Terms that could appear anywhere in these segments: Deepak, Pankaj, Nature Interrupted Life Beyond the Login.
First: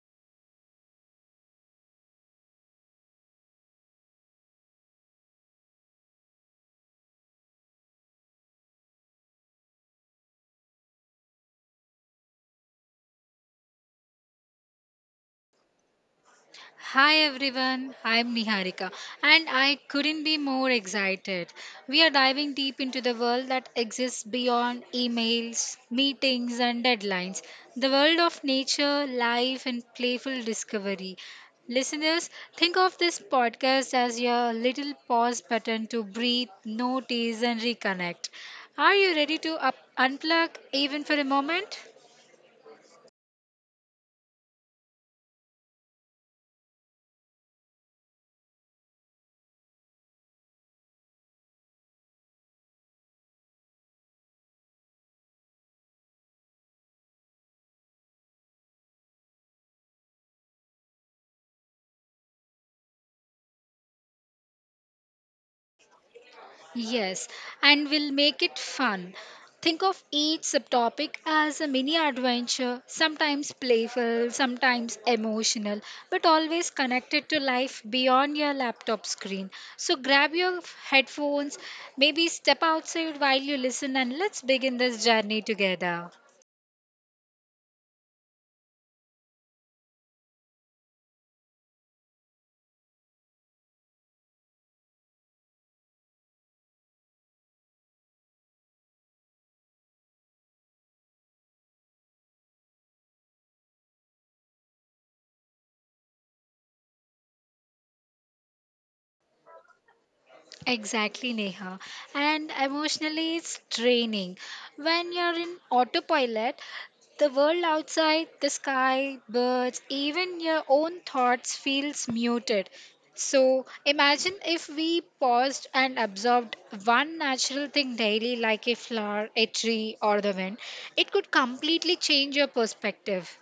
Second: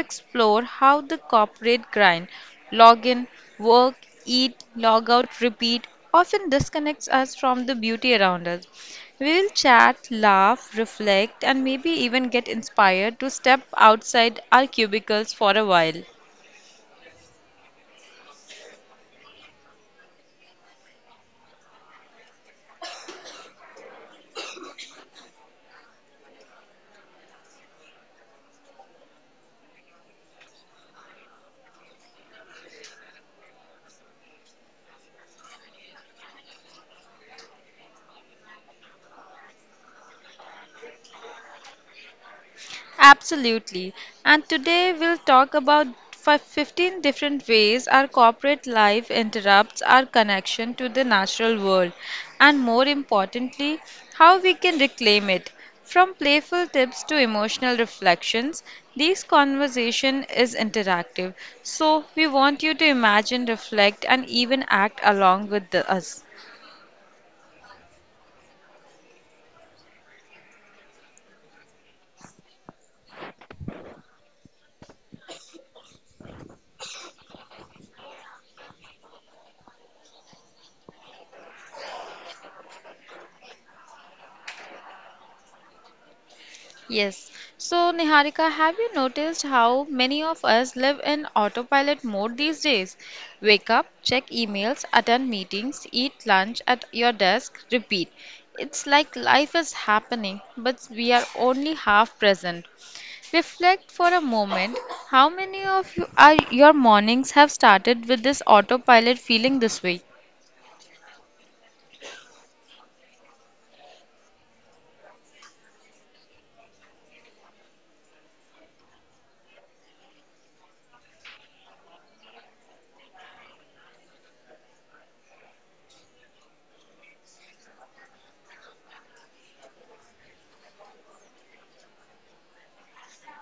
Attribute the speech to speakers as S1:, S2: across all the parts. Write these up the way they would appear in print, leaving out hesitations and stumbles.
S1: explore how the corporate grind, login, work, eat, log out, repeat, often disconnects us from the beauty around us. We will chat, laugh, reflect, and maybe even get inspired to step outside our cubicles for a while.
S2: Hi everyone, I'm Niharika and I couldn't be more excited. We are diving deep into the world that exists beyond emails, meetings, and deadlines, the world of nature, life, and playful discovery. Listeners, think of this podcast as your little pause button to breathe, notice, and reconnect. Are you ready to unplug even for a moment?
S1: Absolutely. And today we'll talk about 15 different ways our corporate life interrupts our connection to the natural world, and more importantly, how we can reclaim it. From playful tips to emotional reflections, this conversation is interactive. So, we want you to imagine, reflect, and even act along with us.
S2: Yes, and we'll make it fun. Think of each subtopic as a mini adventure, sometimes playful, sometimes emotional, but always connected to life beyond your laptop screen. So grab your headphones, maybe step outside while you listen, and let's begin this journey together.
S1: Yes. So, Niharika, have you noticed how many of us live in autopilot mode these days? Wake up, check emails, attend meetings, eat lunch at your desk, repeat. It's like life is happening, but we are only half present. Reflect for a moment, how many of you are your mornings have started with this autopilot feeling this way?
S2: Exactly, Neha. And emotionally, it's draining. When you're in autopilot, the world outside, the sky, birds, even your own thoughts feels muted. So imagine if we paused and absorbed one natural thing daily, like a flower, a tree, or the wind. It could completely change your perspective.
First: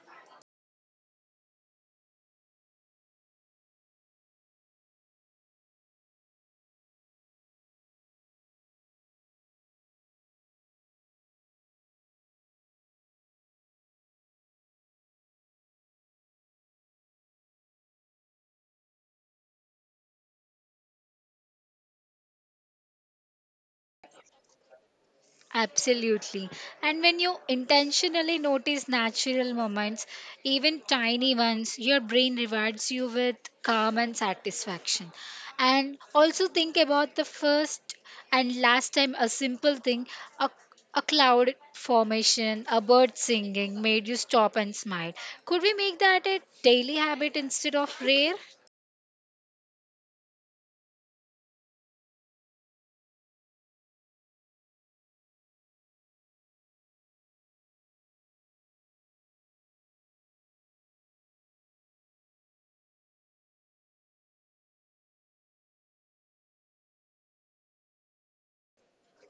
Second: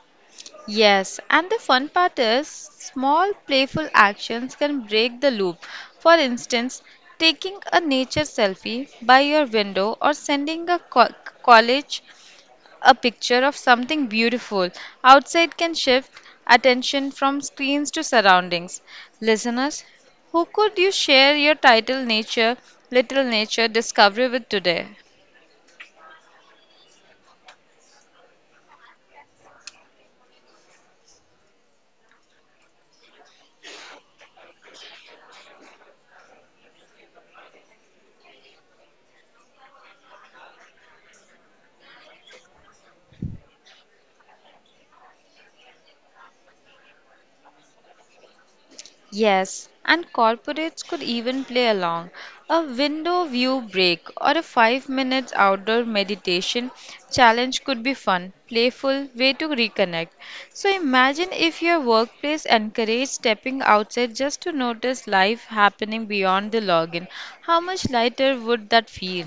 S1: Yes, and the fun part is small playful actions can break the loop. For instance, taking a nature selfie by your window or sending a college a picture of something beautiful outside can shift attention from screens to surroundings. Listeners, who could you share your title nature, little nature discovery with today?
S2: Absolutely. And when you intentionally notice natural moments, even tiny ones, your brain rewards you with calm and satisfaction. And also think about the first and last time a simple thing, a, a cloud formation, a bird singing made you stop and smile. Could we make that a daily habit instead of rare?
S1: Yes, and corporates could even play along. A window view break or a 5 minutes outdoor meditation challenge could be fun, playful way to reconnect. So imagine if your workplace encouraged stepping outside just to notice life happening beyond the login. How much lighter would that feel?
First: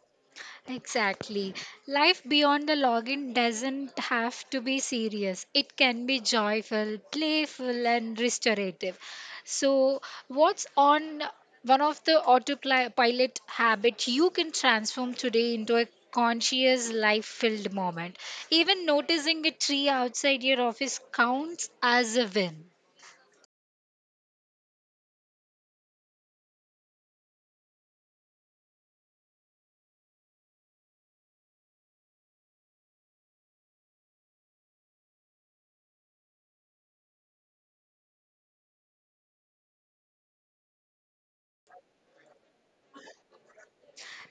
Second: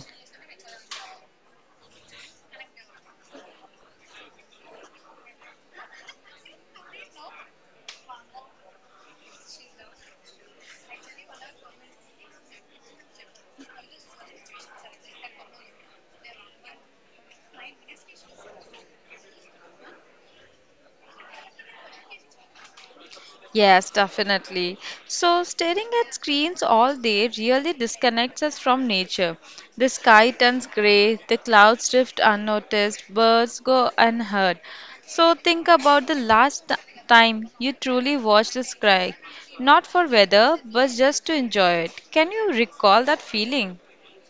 S2: Exactly. Life beyond the login doesn't have to be serious. It can be joyful, playful, and restorative. So, what's on one of the autopilot habits you can transform today into a conscious, life filled moment? Even noticing a tree outside your office counts as a win.
S1: Yes, definitely. So, staring at screens all day really disconnects us from nature. The sky turns gray, the clouds drift unnoticed, birds go unheard. So, think about the last time you truly watched the sky, not for weather, but just to enjoy it. Can you recall that feeling?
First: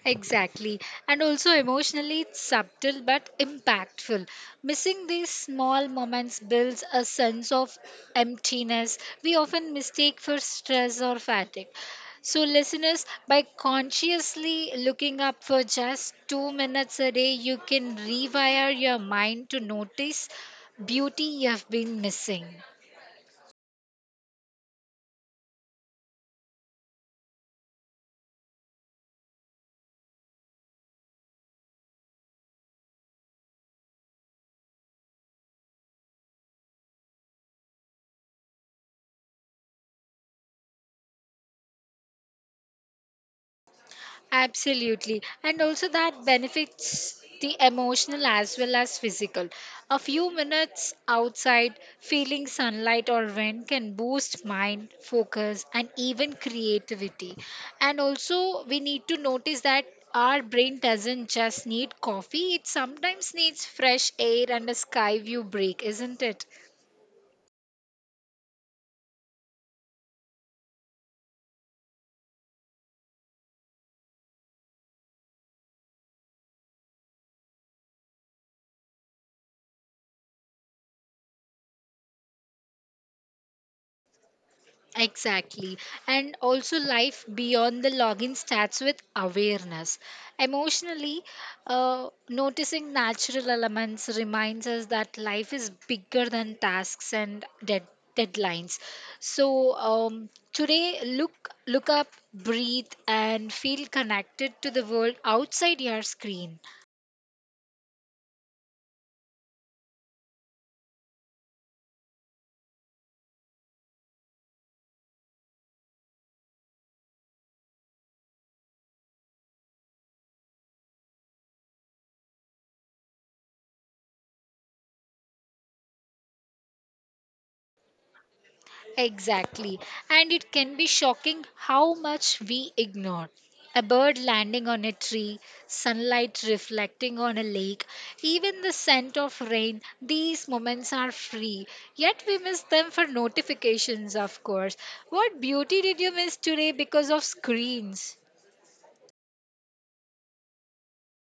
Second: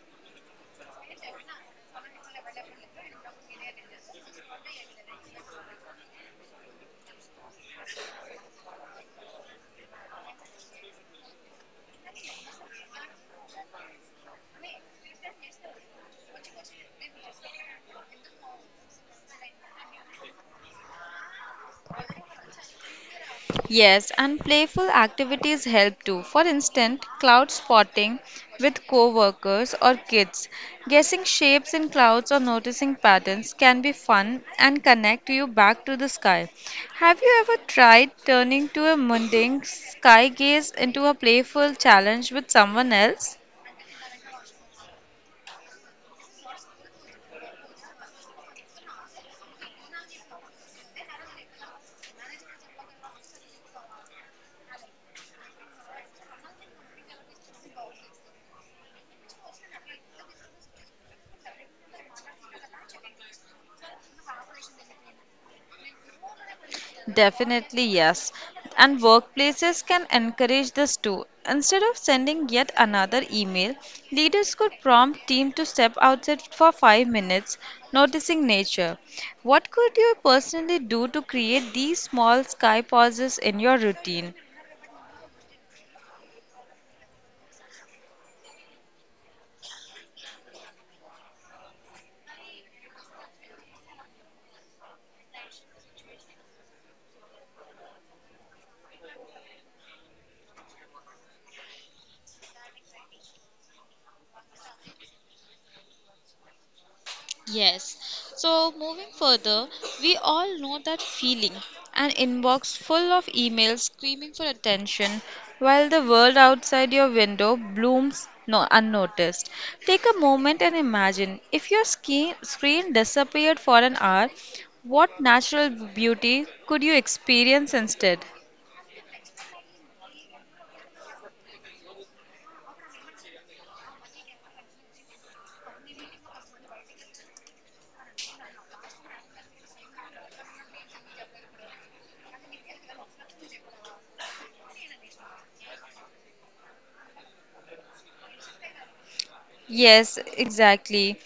S2: Exactly. And also emotionally it's subtle but impactful. Missing these small moments builds a sense of emptiness we often mistake for stress or fatigue. So, listeners, by consciously looking up for just 2 minutes a day, you can rewire your mind to notice beauty you have been missing.
S1: Yes, and playful activities help too. For instance, cloud spotting with co-workers or kids. Guessing shapes in clouds or noticing patterns can be fun and connect you back to the sky. Have you ever tried turning to a mundane sky gaze into a playful challenge with someone else?
S2: Absolutely. And also that benefits the emotional as well as physical. A few minutes outside feeling sunlight or wind can boost mind, focus, and even creativity. And also, we need to notice that our brain doesn't just need coffee, it sometimes needs fresh air and a sky view break, isn't it?
S1: Definitely, yes. And workplaces can encourage this too. Instead of sending yet another email, leaders could prompt team to step outside for 5 minutes, noticing nature. What could you personally do to create these small sky pauses in your routine?
S2: Exactly. And also, life beyond the login starts with awareness. Emotionally, noticing natural elements reminds us that life is bigger than tasks and deadlines. So, today, look up, breathe, and feel connected to the world outside your screen.
S1: Yes. So moving further, we all know that feeling, an inbox full of emails screaming for attention while the world outside your window blooms no unnoticed. Take a moment and imagine if your screen disappeared for an hour, what natural beauty could you experience instead?
S2: Exactly. And it can be shocking how much we ignore. A bird landing on a tree, sunlight reflecting on a lake, even the scent of rain, these moments are free. Yet we miss them for notifications, of course. What beauty did you miss today because of screens?
S1: Yes, exactly.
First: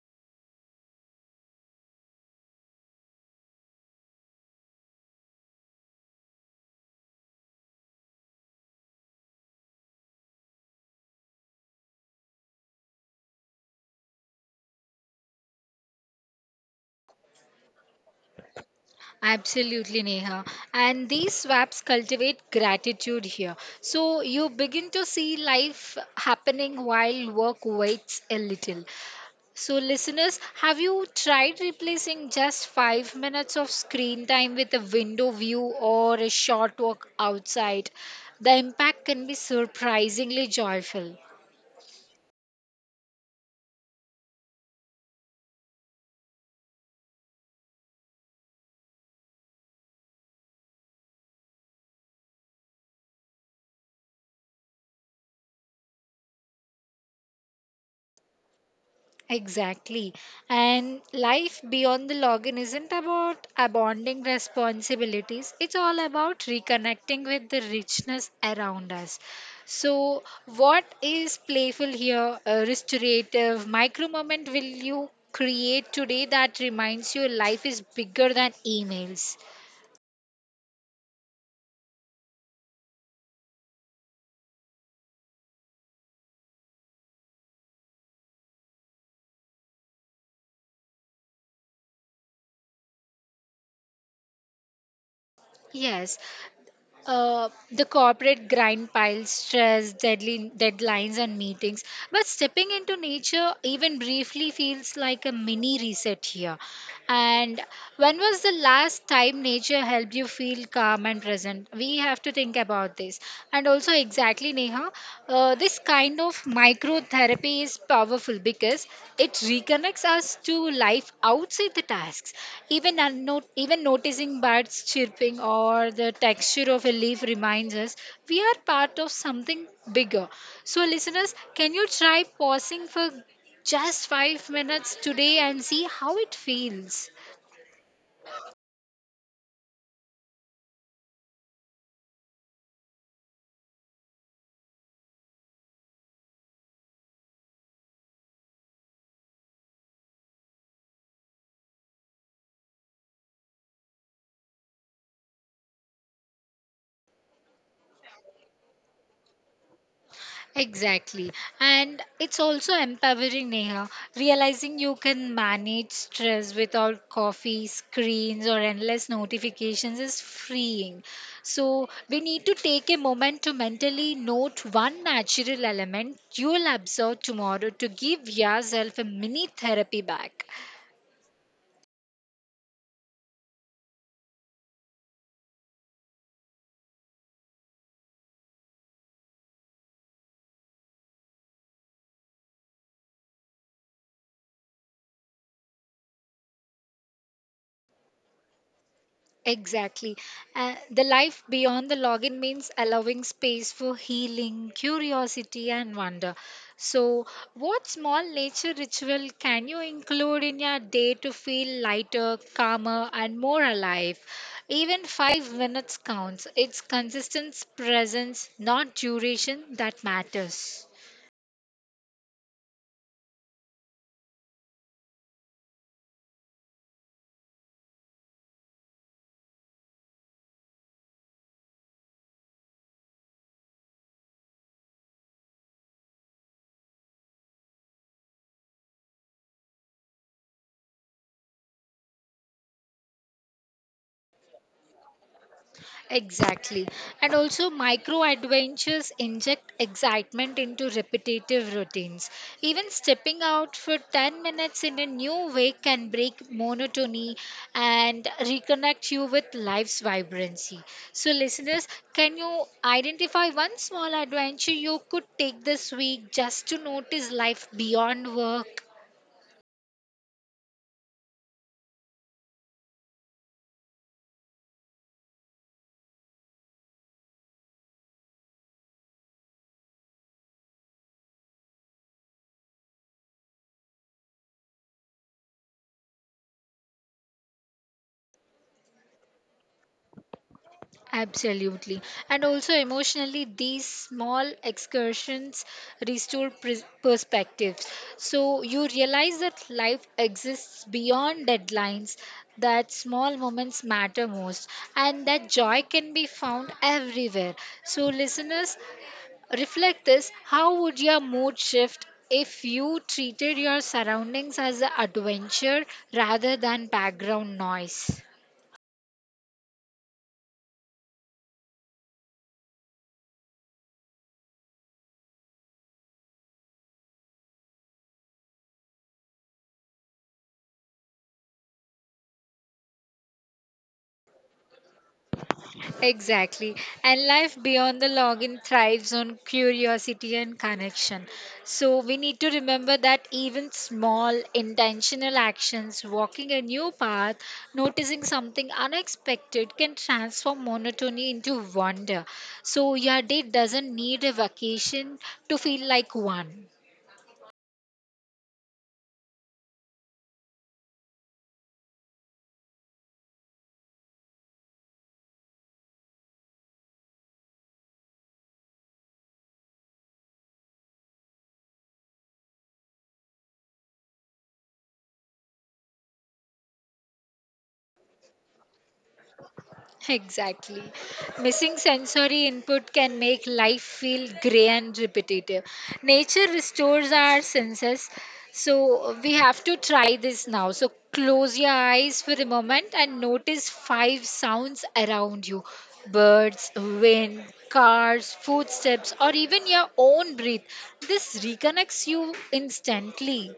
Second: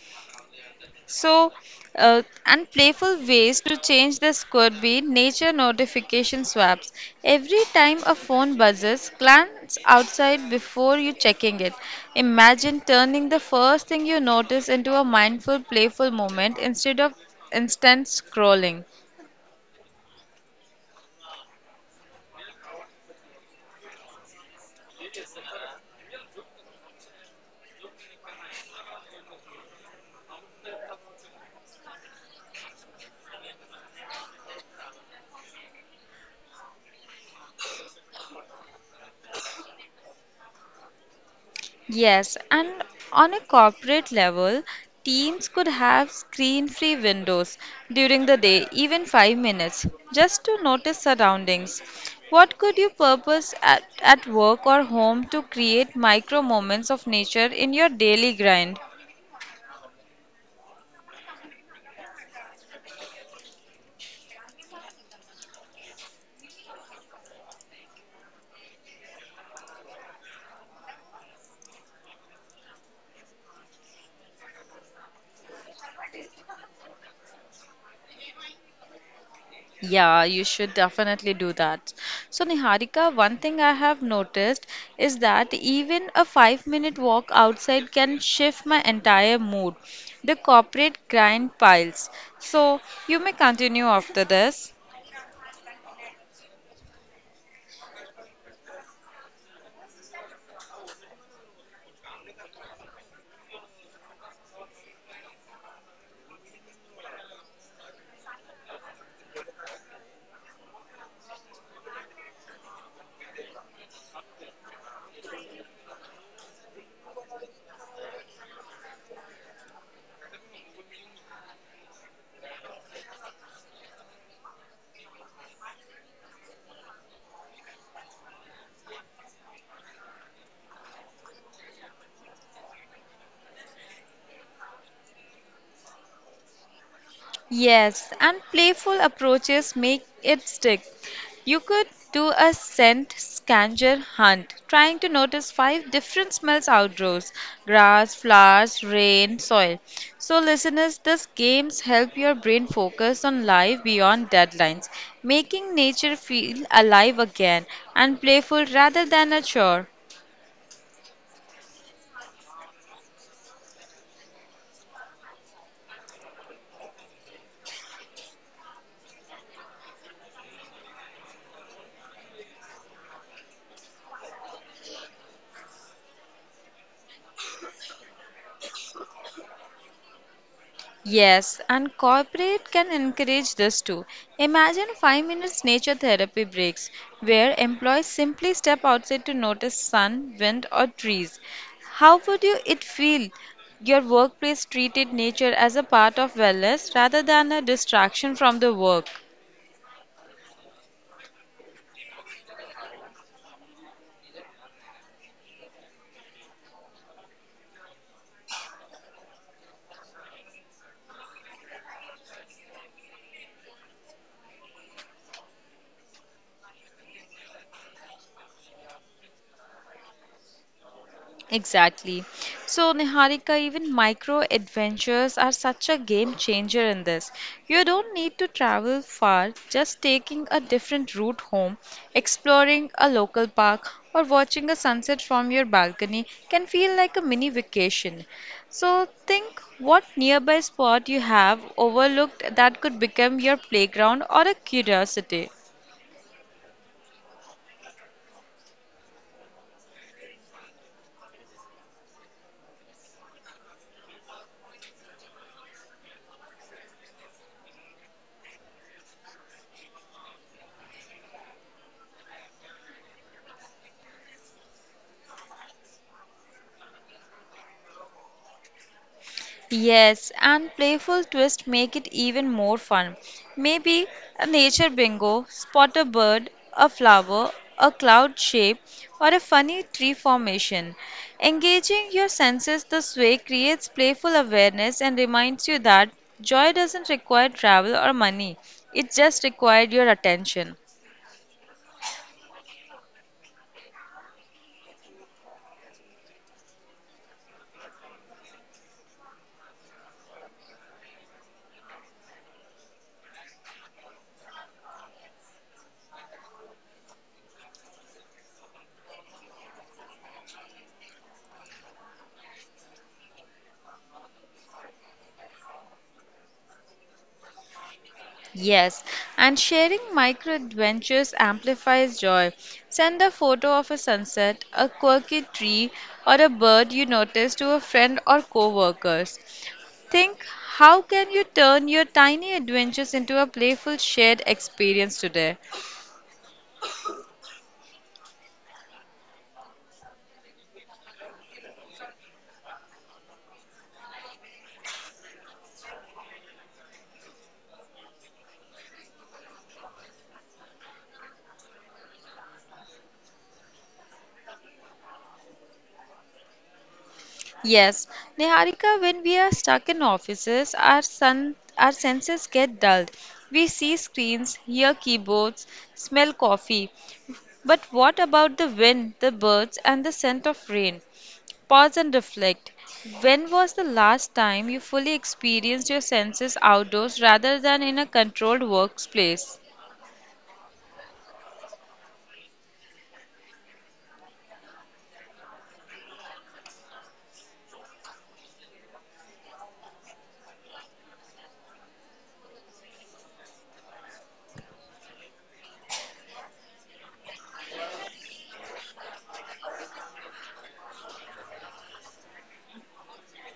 S1: So, and playful ways to change this could be nature notification swaps. Every time a phone buzzes, glance outside before you checking it. Imagine turning the first thing you notice into a mindful, playful moment instead of instant scrolling.
S2: Absolutely, Neha. And these swaps cultivate gratitude here. So you begin to see life happening while work waits a little. So, listeners, have you tried replacing just 5 minutes of screen time with a window view or a short walk outside? The impact can be surprisingly joyful.
S1: Yes, and on a corporate level, teams could have screen-free windows during the day, even 5 minutes, just to notice surroundings. What could you purpose at work or home to create micro moments of nature in your daily grind?
S2: Exactly. And life beyond the login isn't about abandoning responsibilities, it's all about reconnecting with the richness around us. So, what is playful here, a restorative micro moment will you create today that reminds you life is bigger than emails?
S1: Yeah, you should definitely do that. So, Niharika, one thing I have noticed is that even a 5 minute walk outside can shift my entire mood. The corporate grind piles. So, you may continue after this.
S2: Yes, the corporate grind piles, stress, deadly deadlines, and meetings. But stepping into nature, even briefly, feels like a mini reset here. And when was the last time nature helped you feel calm and present? We have to think about this. And also, exactly, Neha, this kind of microtherapy is powerful because it reconnects us to life outside the tasks. Even noticing birds chirping or the texture of a leaf reminds us we are part of something bigger. So, listeners, can you try pausing for just 5 minutes today and see how it feels?
S1: Yes, and playful approaches make it stick. You could do a scent scavenger hunt, trying to notice five different smells outdoors, grass, flowers, rain, soil. So, listeners, these games help your brain focus on life beyond deadlines, making nature feel alive again and playful rather than a chore.
S2: Exactly. And it's also empowering, Neha, realizing you can manage stress without coffee, screens, or endless notifications is freeing. So, we need to take a moment to mentally note one natural element you'll absorb tomorrow to give yourself a mini therapy back.
S1: Yes, and corporate can encourage this too. Imagine 5 minutes nature therapy breaks where employees simply step outside to notice sun, wind or trees. How would you it feel your workplace treated nature as a part of wellness rather than a distraction from the work?
S2: Exactly. The life beyond the login means allowing space for healing, curiosity, and wonder. So, what small nature ritual can you include in your day to feel lighter, calmer, and more alive? Even 5 minutes counts. It's consistent presence, not duration, that matters.
S1: Exactly. So, Niharika, even micro adventures are such a game changer in this. You don't need to travel far, just taking a different route home, exploring a local park, or watching a sunset from your balcony can feel like a mini vacation. So, think what nearby spot you have overlooked that could become your playground or a curiosity.
S2: Exactly. And also, micro adventures inject excitement into repetitive routines. Even stepping out for 10 minutes in a new way can break monotony and reconnect you with life's vibrancy. So, listeners, can you identify one small adventure you could take this week just to notice life beyond work?
S1: Yes, and playful twists make it even more fun. Maybe a nature bingo, spot a bird, a flower, a cloud shape, or a funny tree formation. Engaging your senses this way creates playful awareness and reminds you that joy doesn't require travel or money, it just required your attention.
S2: Absolutely. And also emotionally, these small excursions restore pres perspectives. So you realize that life exists beyond deadlines, that small moments matter most, and that joy can be found everywhere. So, listeners, reflect this. How would your mood shift if you treated your surroundings as an adventure rather than background noise?
S1: Yes, and sharing micro adventures amplifies joy. Send a photo of a sunset, a quirky tree, or a bird you notice to a friend or co-workers. Think, how can you turn your tiny adventures into a playful shared experience today?
S2: Exactly. And life beyond the login thrives on curiosity and connection. So we need to remember that even small intentional actions, walking a new path, noticing something unexpected can transform monotony into wonder. So your day doesn't need a vacation to feel like one.
S1: Yes, Niharika, when we are stuck in offices, our senses get dulled. We see screens, hear keyboards, smell coffee, but what about the wind, the birds, and the scent of rain? Pause and reflect. When was the last time you fully experienced your senses outdoors rather than in a controlled workplace?
S2: Exactly. Missing sensory input can make life feel grey and repetitive. Nature restores our senses, so we have to try this now. So close your eyes for a moment and notice five sounds around you: birds, wind, cars, footsteps, or even your own breath. This reconnects you instantly.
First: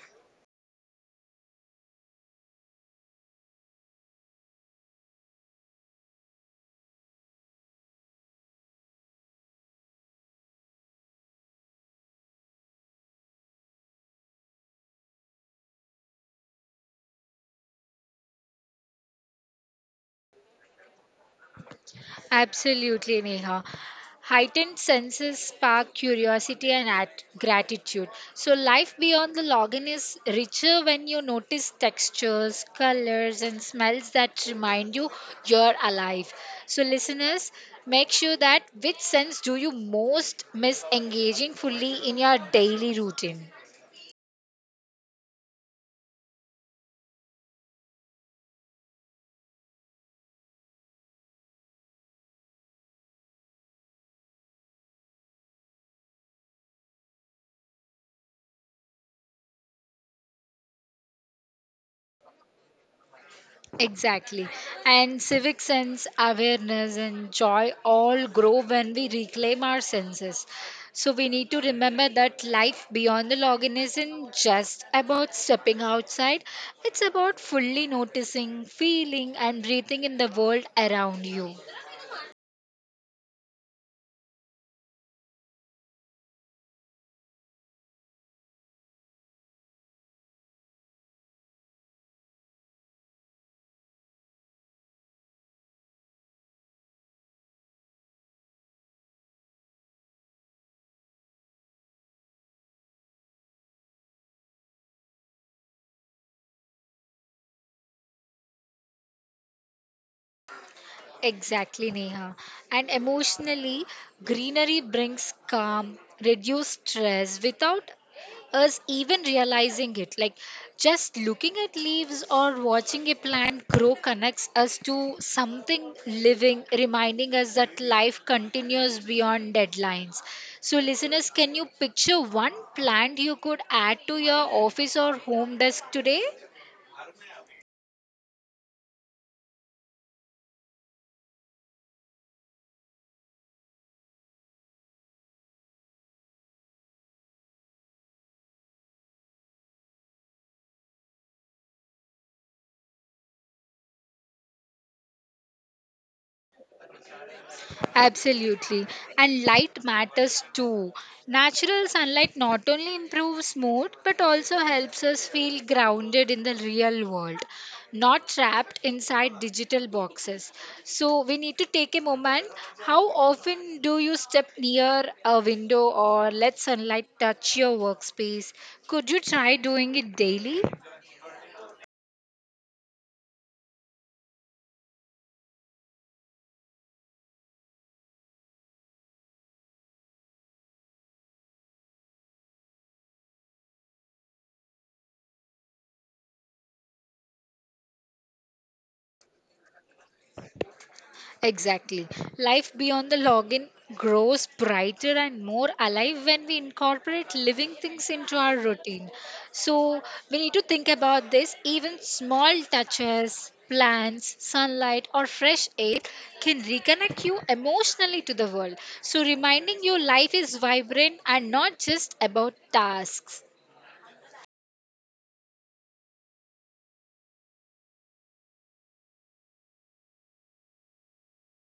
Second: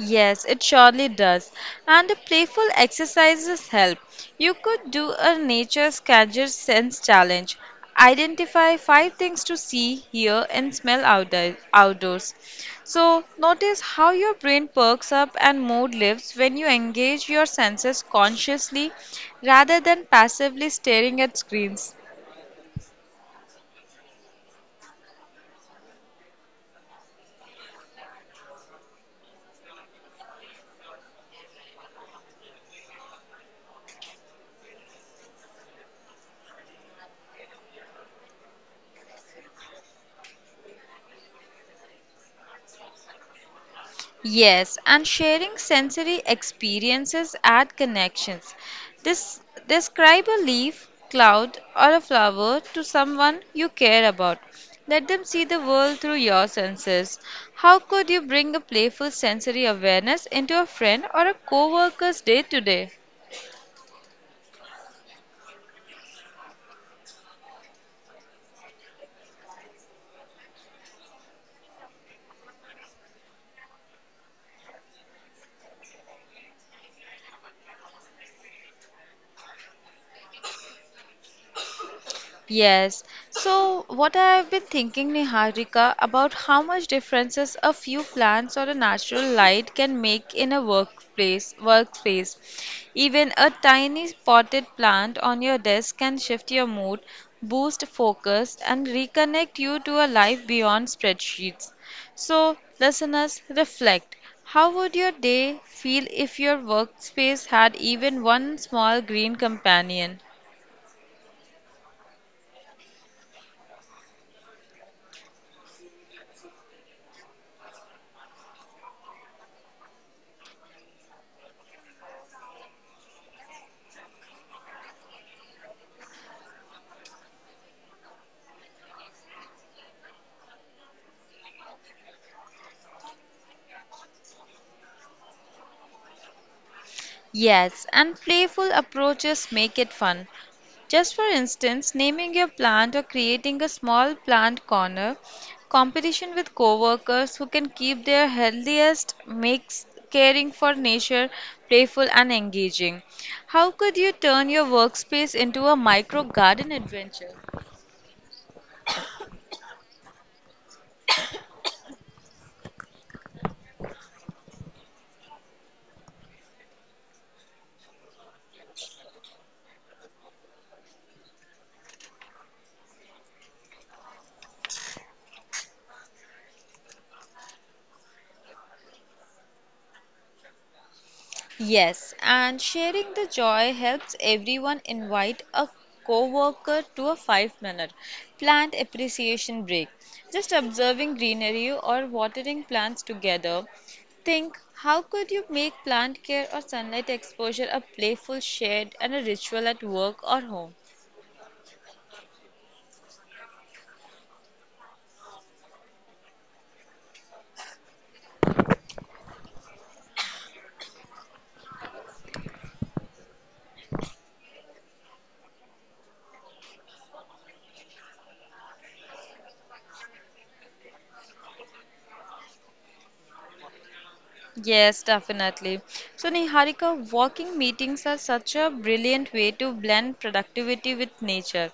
S1: Yes, it surely does. And the playful exercises help. You could do a nature scavenger sense challenge. Identify five things to see, hear, and smell outdoors. So, notice how your brain perks up and mood lifts when you engage your senses consciously rather than passively staring at screens.
S2: Absolutely, Neha. Heightened senses spark curiosity and gratitude. So, life beyond the login is richer when you notice textures, colors, and smells that remind you you're alive. So, listeners, make sure that which sense do you most miss engaging fully in your daily routine?
S1: Yes, and sharing sensory experiences add connections. This, describe a leaf, cloud, or a flower to someone you care about. Let them see the world through your senses. How could you bring a playful sensory awareness into a friend or a co-worker's day to day?
S2: Exactly. And civic sense, awareness, and joy all grow when we reclaim our senses. So we need to remember that life beyond the login isn't just about stepping outside, it's about fully noticing, feeling, and breathing in the world around you.
S1: Yes. So, what I've been thinking, Niharika, about how much differences a few plants or a natural light can make in a workspace. Even a tiny potted plant on your desk can shift your mood, boost focus, and reconnect you to a life beyond spreadsheets. So, listeners, reflect. How would your day feel if your workspace had even one small green companion?
S2: Exactly, Neha. And emotionally, greenery brings calm, reduce stress without us even realizing it. Like just looking at leaves or watching a plant grow connects us to something living, reminding us that life continues beyond deadlines. So, listeners, can you picture one plant you could add to your office or home desk today?
S1: Yes, and playful approaches make it fun. Just for instance, naming your plant or creating a small plant corner competition with coworkers who can keep their healthiest makes caring for nature playful and engaging. How could you turn your workspace into a micro garden adventure?
S2: Absolutely. And light matters too. Natural sunlight not only improves mood but also helps us feel grounded in the real world, not trapped inside digital boxes. So we need to take a moment. How often do you step near a window or let sunlight touch your workspace? Could you try doing it daily?
S1: Yes, and sharing the joy helps everyone invite a coworker to a 5-minute plant appreciation break. Just observing greenery or watering plants together. Think how could you make plant care or sunlight exposure a playful shared and a ritual at work or home?
S2: Exactly. Life beyond the login grows brighter and more alive when we incorporate living things into our routine. So we need to think about this. Even small touches, plants, sunlight, or fresh air can reconnect you emotionally to the world. So reminding you life is vibrant and not just about tasks.
S1: Yes, definitely. So, Niharika, walking meetings are such a brilliant way to blend productivity with nature.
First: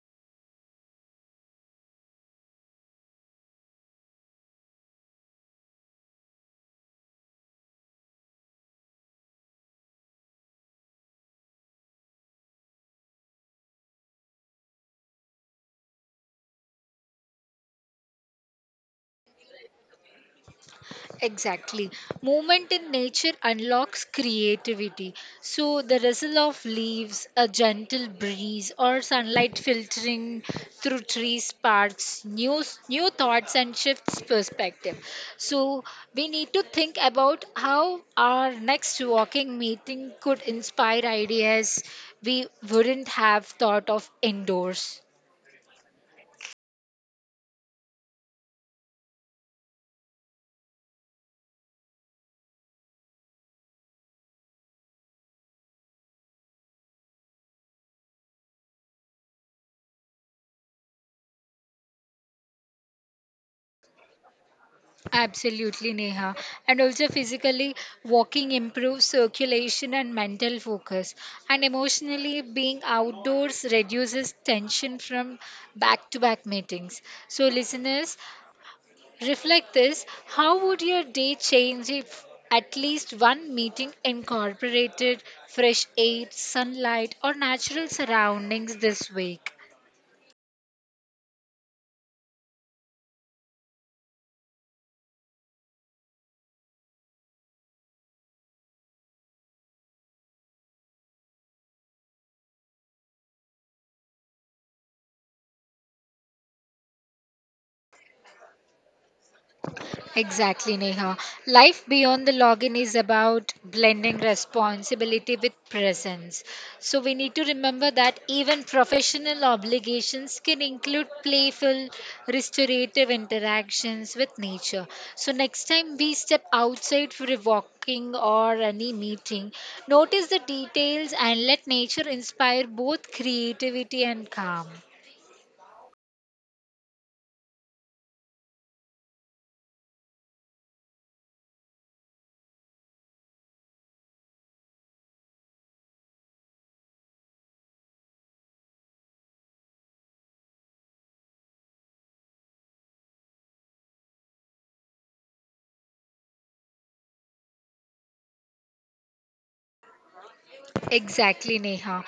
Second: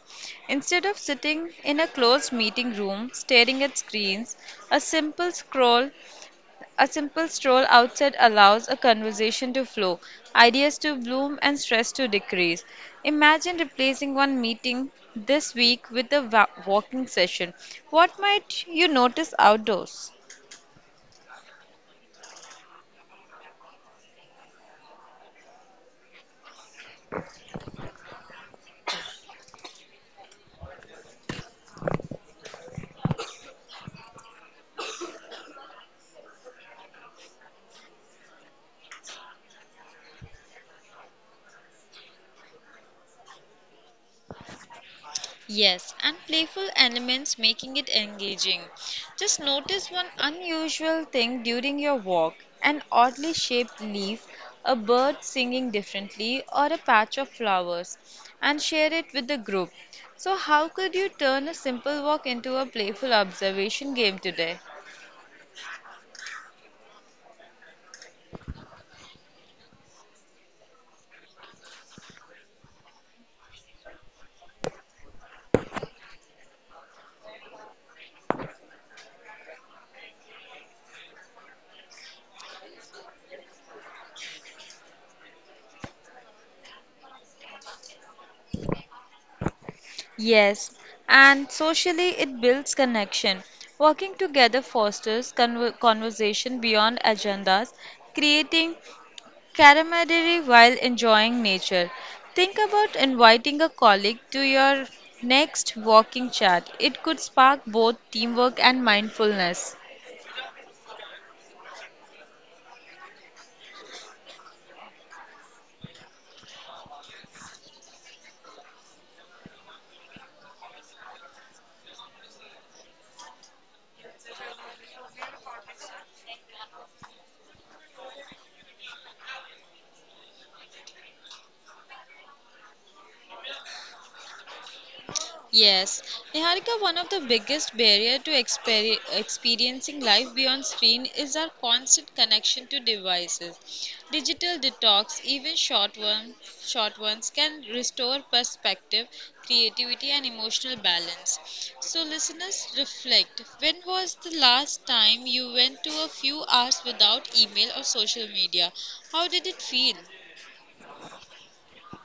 S1: Instead of sitting in a closed meeting room staring at screens, a simple scroll, a simple stroll outside allows a conversation to flow, ideas to bloom, and stress to decrease. Imagine replacing one meeting this week with a walking session. What might you notice outdoors?
S2: Exactly. Movement in nature unlocks creativity. So, the rustle of leaves, a gentle breeze, or sunlight filtering through trees sparks new thoughts and shifts perspective. So, we need to think about how our next walking meeting could inspire ideas we wouldn't have thought of indoors.
S1: Yes, and playful elements making it engaging. Just notice one unusual thing during your walk, an oddly shaped leaf, a bird singing differently, or a patch of flowers, and share it with the group. So, how could you turn a simple walk into a playful observation game today?
S2: Absolutely, Neha. And also, physically, walking improves circulation and mental focus. And emotionally, being outdoors reduces tension from back to back meetings. So, listeners, reflect this. How would your day change if at least one meeting incorporated fresh air, sunlight, or natural surroundings this week?
S1: Yes, and socially it builds connection. Working together fosters conversation beyond agendas, creating camaraderie while enjoying nature. Think about inviting a colleague to your next walking chat. It could spark both teamwork and mindfulness.
S2: Exactly, Neha. Life beyond the login is about blending responsibility with presence. So we need to remember that even professional obligations can include playful, restorative interactions with nature. So next time we step outside for a walking or any meeting, notice the details and let nature inspire both creativity and calm.
S1: Yes, Niharika, one of the biggest barrier to experiencing life beyond screen is our constant connection to devices. Digital detox, even short ones, can restore perspective, creativity, and emotional balance. So, listeners, reflect. When was the last time you went to a few hours without email or social media? How did it feel?
S2: Exactly, Neha.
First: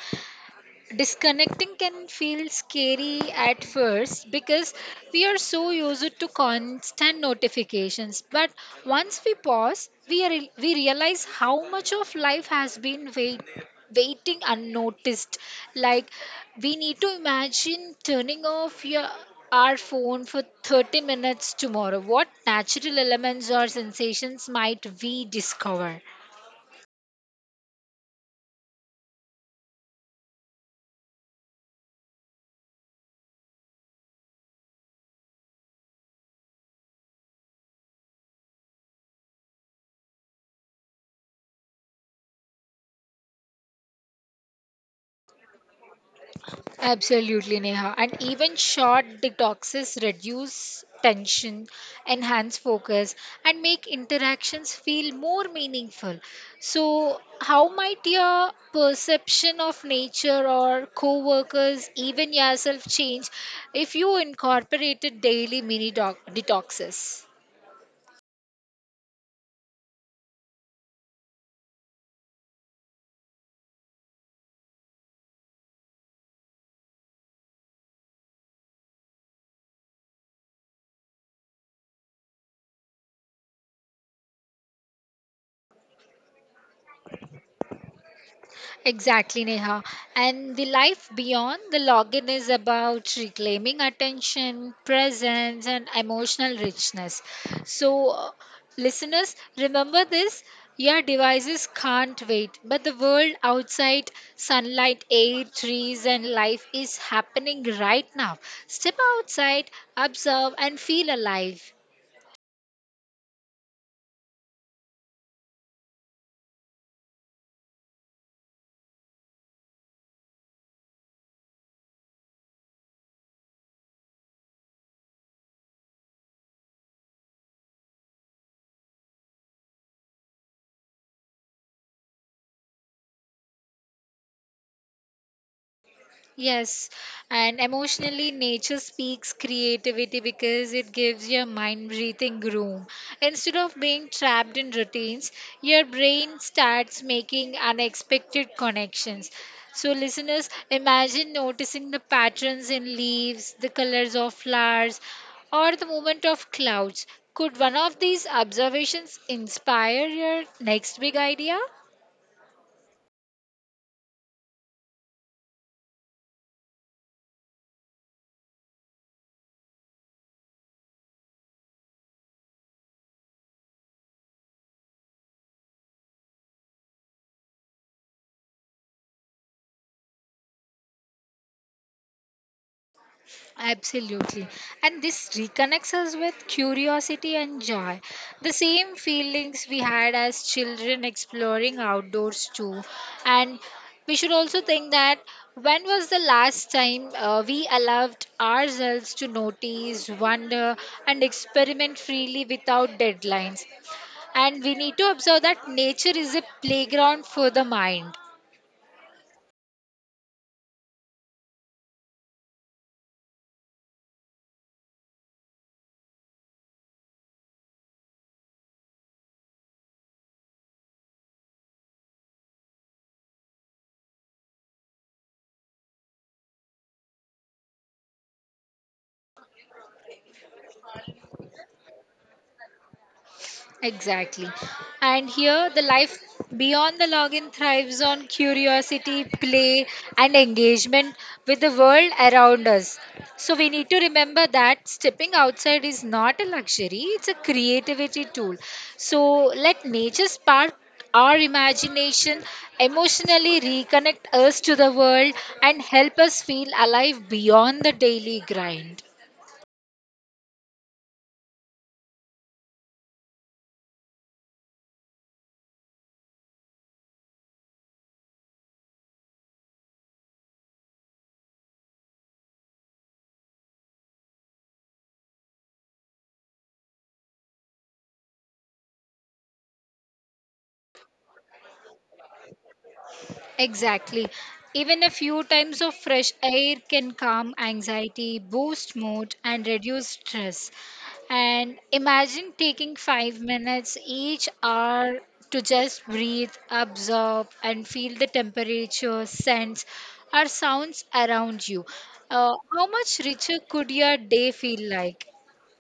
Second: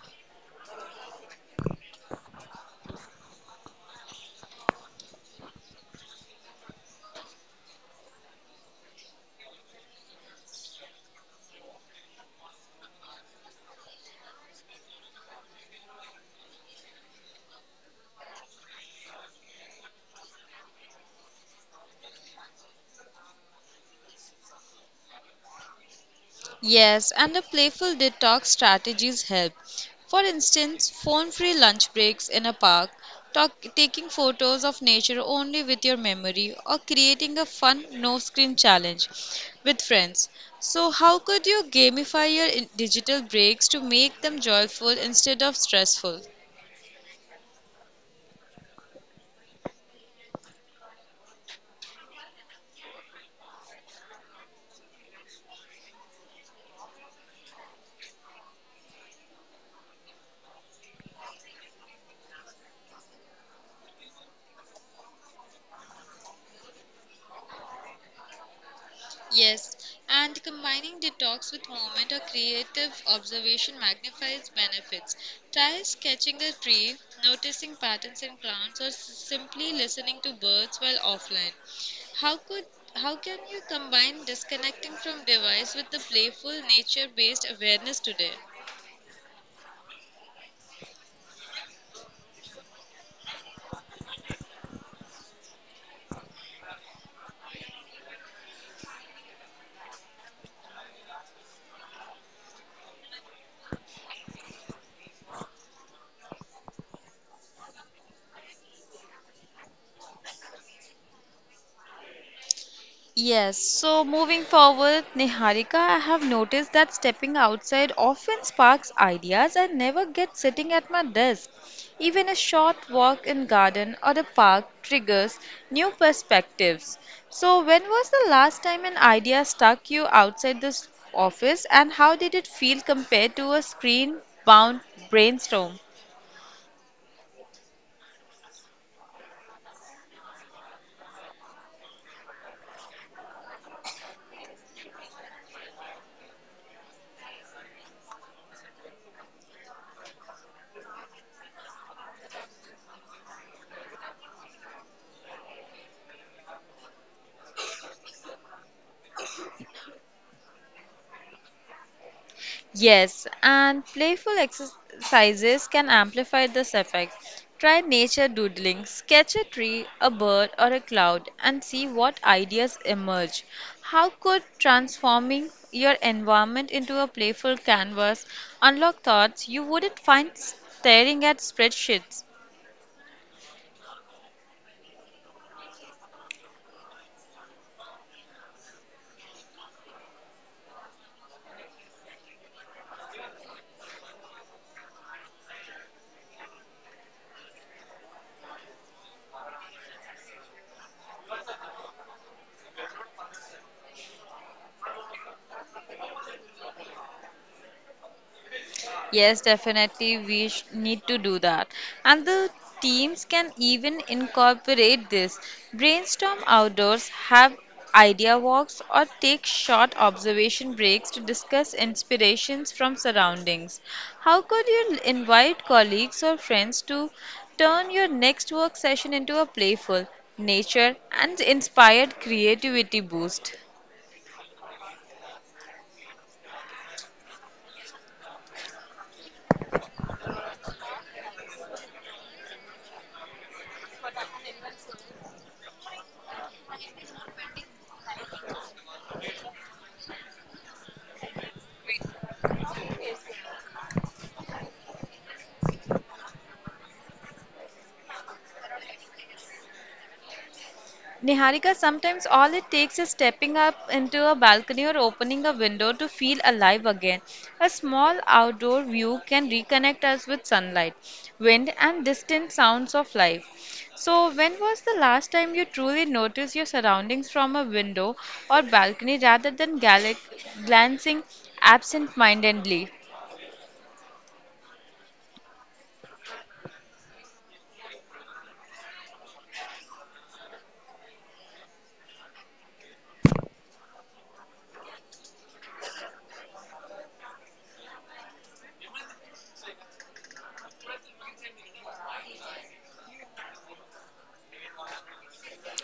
S2: Disconnecting can feel scary at first because we are so used to constant notifications, but once we pause we realize how much of life has been waiting unnoticed. Like, we need to imagine turning off your our phone for 30 minutes tomorrow. What natural elements or sensations might we discover?
S1: Yes, and the playful detox strategies help. For instance, phone free lunch breaks in a park, taking photos of nature only with your memory, or creating a fun no screen challenge with friends. So, how could you gamify your digital breaks to make them joyful instead of stressful?
S2: Absolutely, Neha. And even short detoxes reduce tension, enhance focus, and make interactions feel more meaningful. So, how might your perception of nature or co workers, even yourself, change if you incorporated daily mini detoxes?
S1: Yes, and combining detox with movement or creative observation magnifies benefits. Try sketching a tree, noticing patterns in plants, or simply listening to birds while offline. How could how can you combine disconnecting from device with the playful nature-based awareness today?
S2: Exactly, Neha. And the life beyond the login is about reclaiming attention, presence, and emotional richness. So, listeners, remember this: your devices can't wait, but the world outside, sunlight, air, trees, and life, is happening right now. Step outside, observe, and feel alive.
S1: Yes, so moving forward, Niharika, I have noticed that stepping outside often sparks ideas I never get sitting at my desk. Even a short walk in garden or a park triggers new perspectives. So when was the last time an idea struck you outside this office and how did it feel compared to a screen bound brainstorm?
S2: Yes, and emotionally, nature speaks creativity because it gives your mind breathing room. Instead of being trapped in routines, your brain starts making unexpected connections. So, listeners, imagine noticing the patterns in leaves, the colors of flowers, or the movement of clouds. Could one of these observations inspire your next big idea?
S1: Yes, and playful exercises can amplify this effect. Try nature doodling, sketch a tree, a bird, or a cloud, and see what ideas emerge. How could transforming your environment into a playful canvas unlock thoughts you wouldn't find staring at spreadsheets?
S2: Absolutely. And this reconnects us with curiosity and joy. The same feelings we had as children exploring outdoors, too. And we should also think that when was the last time we allowed ourselves to notice, wonder, and experiment freely without deadlines? And we need to observe that nature is a playground for the mind.
S1: Yes, definitely, we need to do that. And the teams can even incorporate this. Brainstorm outdoors, have idea walks, or take short observation breaks to discuss inspirations from surroundings. How could you invite colleagues or friends to turn your next work session into a playful, nature and inspired creativity boost?
S2: Exactly. And here, the life beyond the login thrives on curiosity, play, and engagement with the world around us. So, we need to remember that stepping outside is not a luxury, it's a creativity tool. So, let nature spark our imagination, emotionally reconnect us to the world, and help us feel alive beyond the daily grind.
S1: Niharika, sometimes all it takes is stepping up into a balcony or opening a window to feel alive again. A small outdoor view can reconnect us with sunlight, wind, and distant sounds of life. So, when was the last time you truly noticed your surroundings from a window or balcony rather than gallic glancing absent mindedly?
S2: Exactly. Even a few times of fresh air can calm anxiety, boost mood, and reduce stress. And imagine taking 5 minutes each hour to just breathe, absorb, and feel the temperature, scents, or sounds around you. How much richer could your day feel like?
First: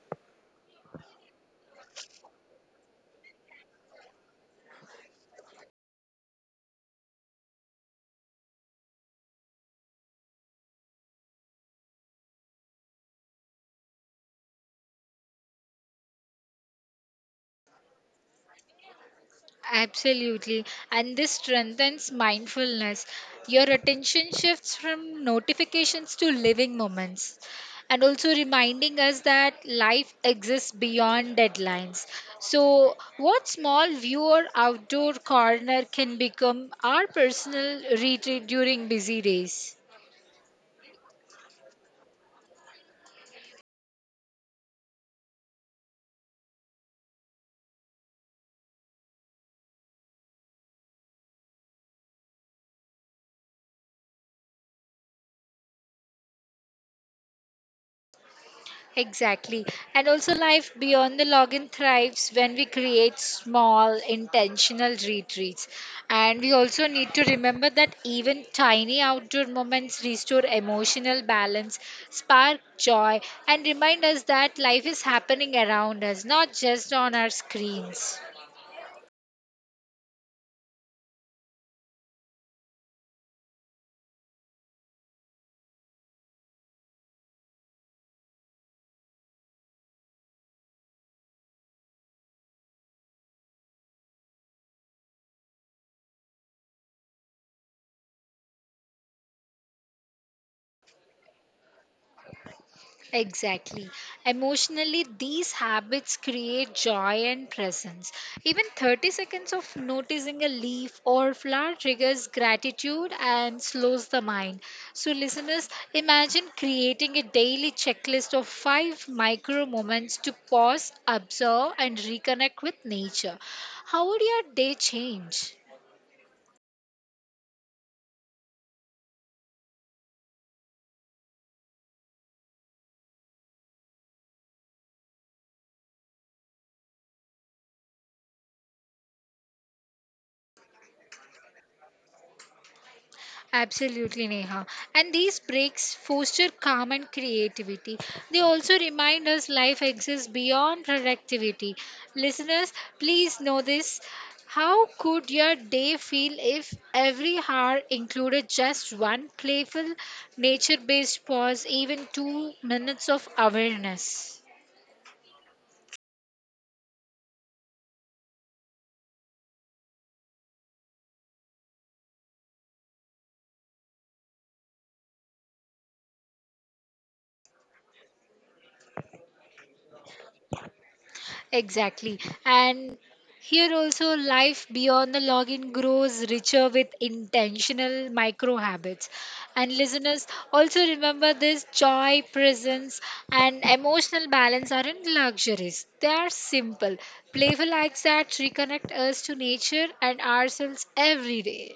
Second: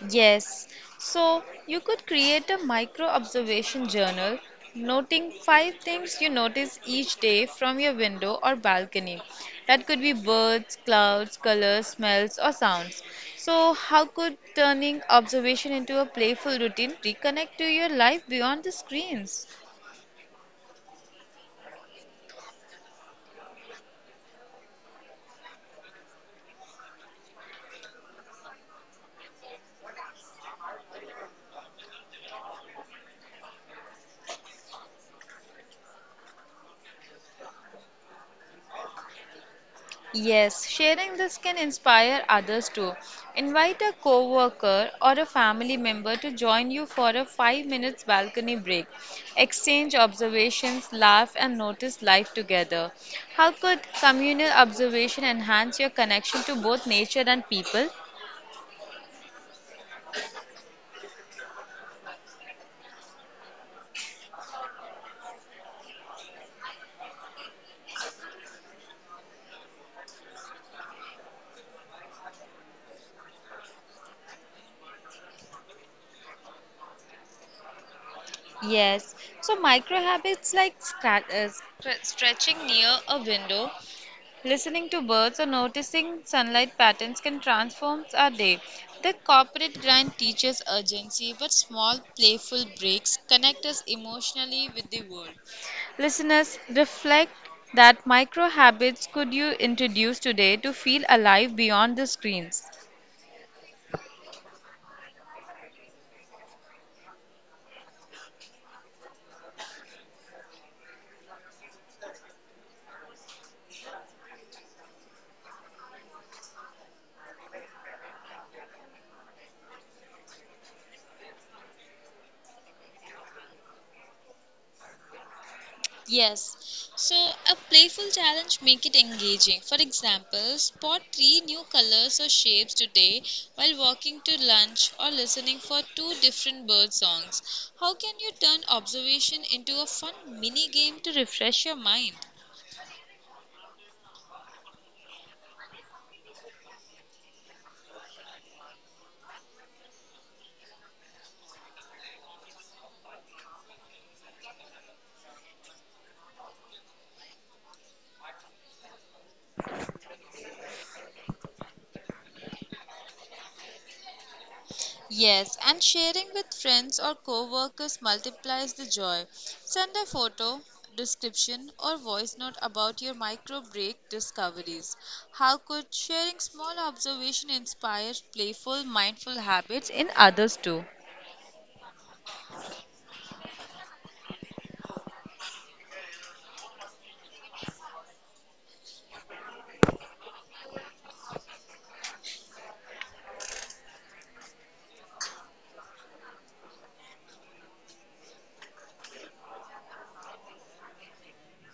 S1: Yes, so you could create a micro observation journal, noting five things you notice each day from your window or balcony. That could be birds, clouds, colors, smells, or sounds. So, how could turning observation into a playful routine reconnect to your life beyond the screens?
S2: Absolutely. And this strengthens mindfulness. Your attention shifts from notifications to living moments. And also reminding us that life exists beyond deadlines. So, what small view or outdoor corner can become our personal retreat during busy days?
S1: Yes, sharing this can inspire others too. Invite a coworker or a family member to join you for a 5 minutes balcony break. Exchange observations, laugh and notice life together. How could communal observation enhance your connection to both nature and people?
S2: Exactly. And also, life beyond the login thrives when we create small, intentional retreats. And we also need to remember that even tiny outdoor moments restore emotional balance, spark joy, and remind us that life is happening around us, not just on our screens.
S1: Yes. So micro habits like stretching near a window, listening to birds or noticing sunlight patterns can transform our day. The corporate grind teaches urgency, but small, playful breaks connect us emotionally with the world. Listeners, reflect that micro habits could you introduce today to feel alive beyond the screens.
S2: Exactly. Emotionally, these habits create joy and presence. Even 30 seconds of noticing a leaf or flower triggers gratitude and slows the mind. So, listeners, imagine creating a daily checklist of five micro moments to pause, observe, and reconnect with nature. How would your day change?
S1: Yes. So a playful challenge make it engaging. For example, spot three new colors or shapes today while walking to lunch or listening for two different bird songs. How can you turn observation into a fun mini game to refresh your mind?
S2: Absolutely, Neha. And these breaks foster calm and creativity. They also remind us life exists beyond productivity. Listeners, please know this. How could your day feel if every hour included just one playful, nature based pause, even 2 minutes of awareness?
S1: Yes, and sharing with friends or co-workers multiplies the joy. Send a photo, description or voice note about your micro break discoveries. How could sharing small observation inspire playful mindful habits in others too?
S2: Exactly. And here also, life beyond the login grows richer with intentional micro habits. And listeners, also remember this: joy, presence, and emotional balance aren't luxuries. They are simple, playful acts that reconnect us to nature and ourselves every day.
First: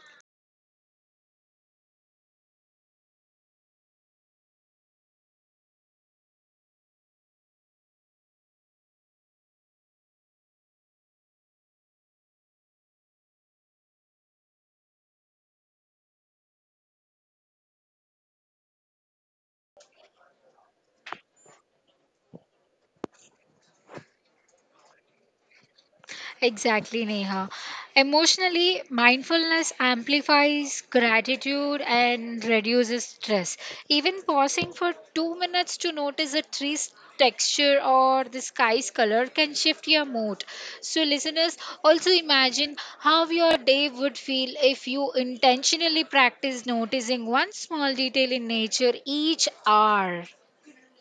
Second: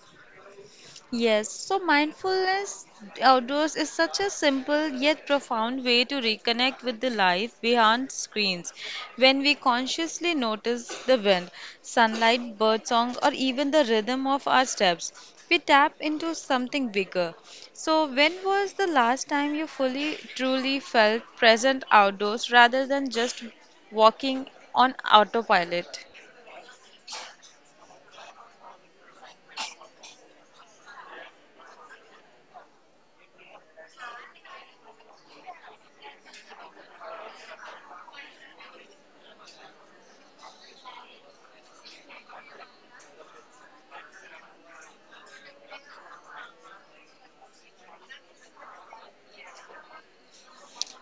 S1: Yes, so mindfulness outdoors is such a simple yet profound way to reconnect with the life behind screens. When we consciously notice the wind, sunlight, birdsong, or even the rhythm of our steps, we tap into something bigger. So, when was the last time you fully, truly felt present outdoors rather than just walking on autopilot?
S2: Exactly, Neha. Emotionally, mindfulness amplifies gratitude and reduces stress. Even pausing for 2 minutes to notice a tree's texture or the sky's color can shift your mood. So, listeners, also imagine how your day would feel if you intentionally practice noticing one small detail in nature each hour.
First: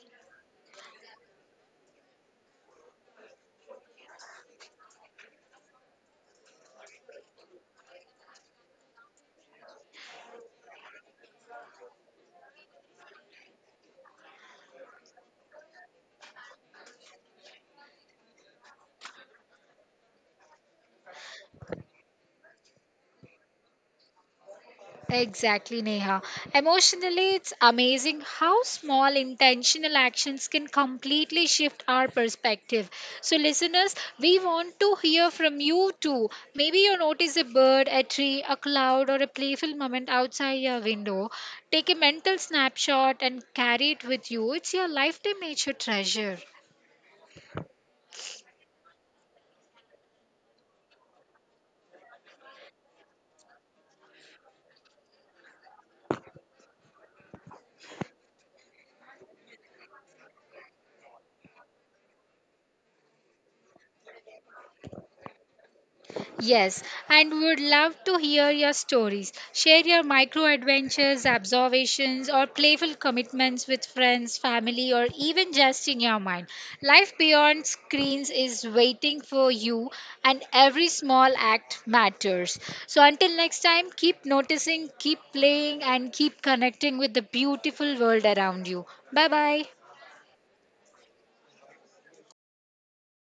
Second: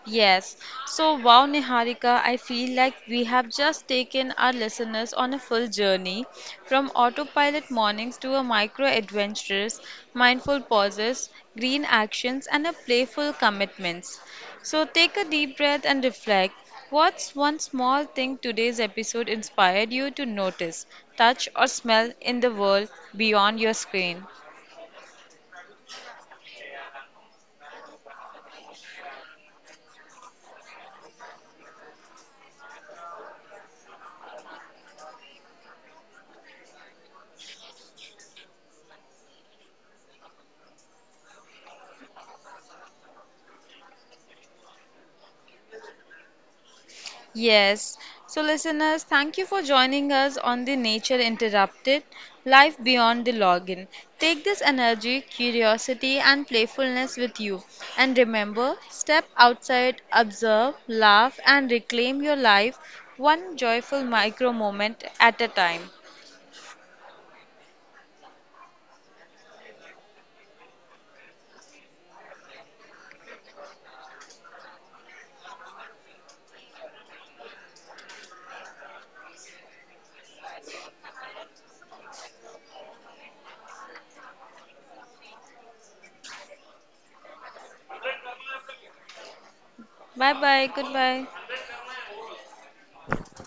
S1: Yes. So, wow, Niharika, I feel like we have just taken our listeners on a full journey from autopilot mornings to a micro adventures, mindful pauses, green actions, and a playful commitments. So, take a deep breath and reflect. What's one small thing today's episode inspired you to notice, touch, or smell in the world beyond your screen?
S2: Exactly, Neha. Emotionally, it's amazing how small intentional actions can completely shift our perspective. So, listeners, we want to hear from you too. Maybe you notice a bird, a tree, a cloud, or a playful moment outside your window. Take a mental snapshot and carry it with you. It's your lifetime nature treasure.
S1: Yes. So, listeners, thank you for joining us on the Nature Interrupted Life Beyond the Login. Take this energy, curiosity, and playfulness with you. And remember, step outside, observe, laugh, and reclaim your life one joyful micro moment at a time.
S2: Yes, and we would love to hear your stories. Share your micro adventures, observations, or playful commitments with friends, family, or even just in your mind. Life beyond screens is waiting for you, and every small act matters. So, until next time, keep noticing, keep playing, and keep connecting with the beautiful world around you. Bye bye.
S1: Bye bye. Goodbye.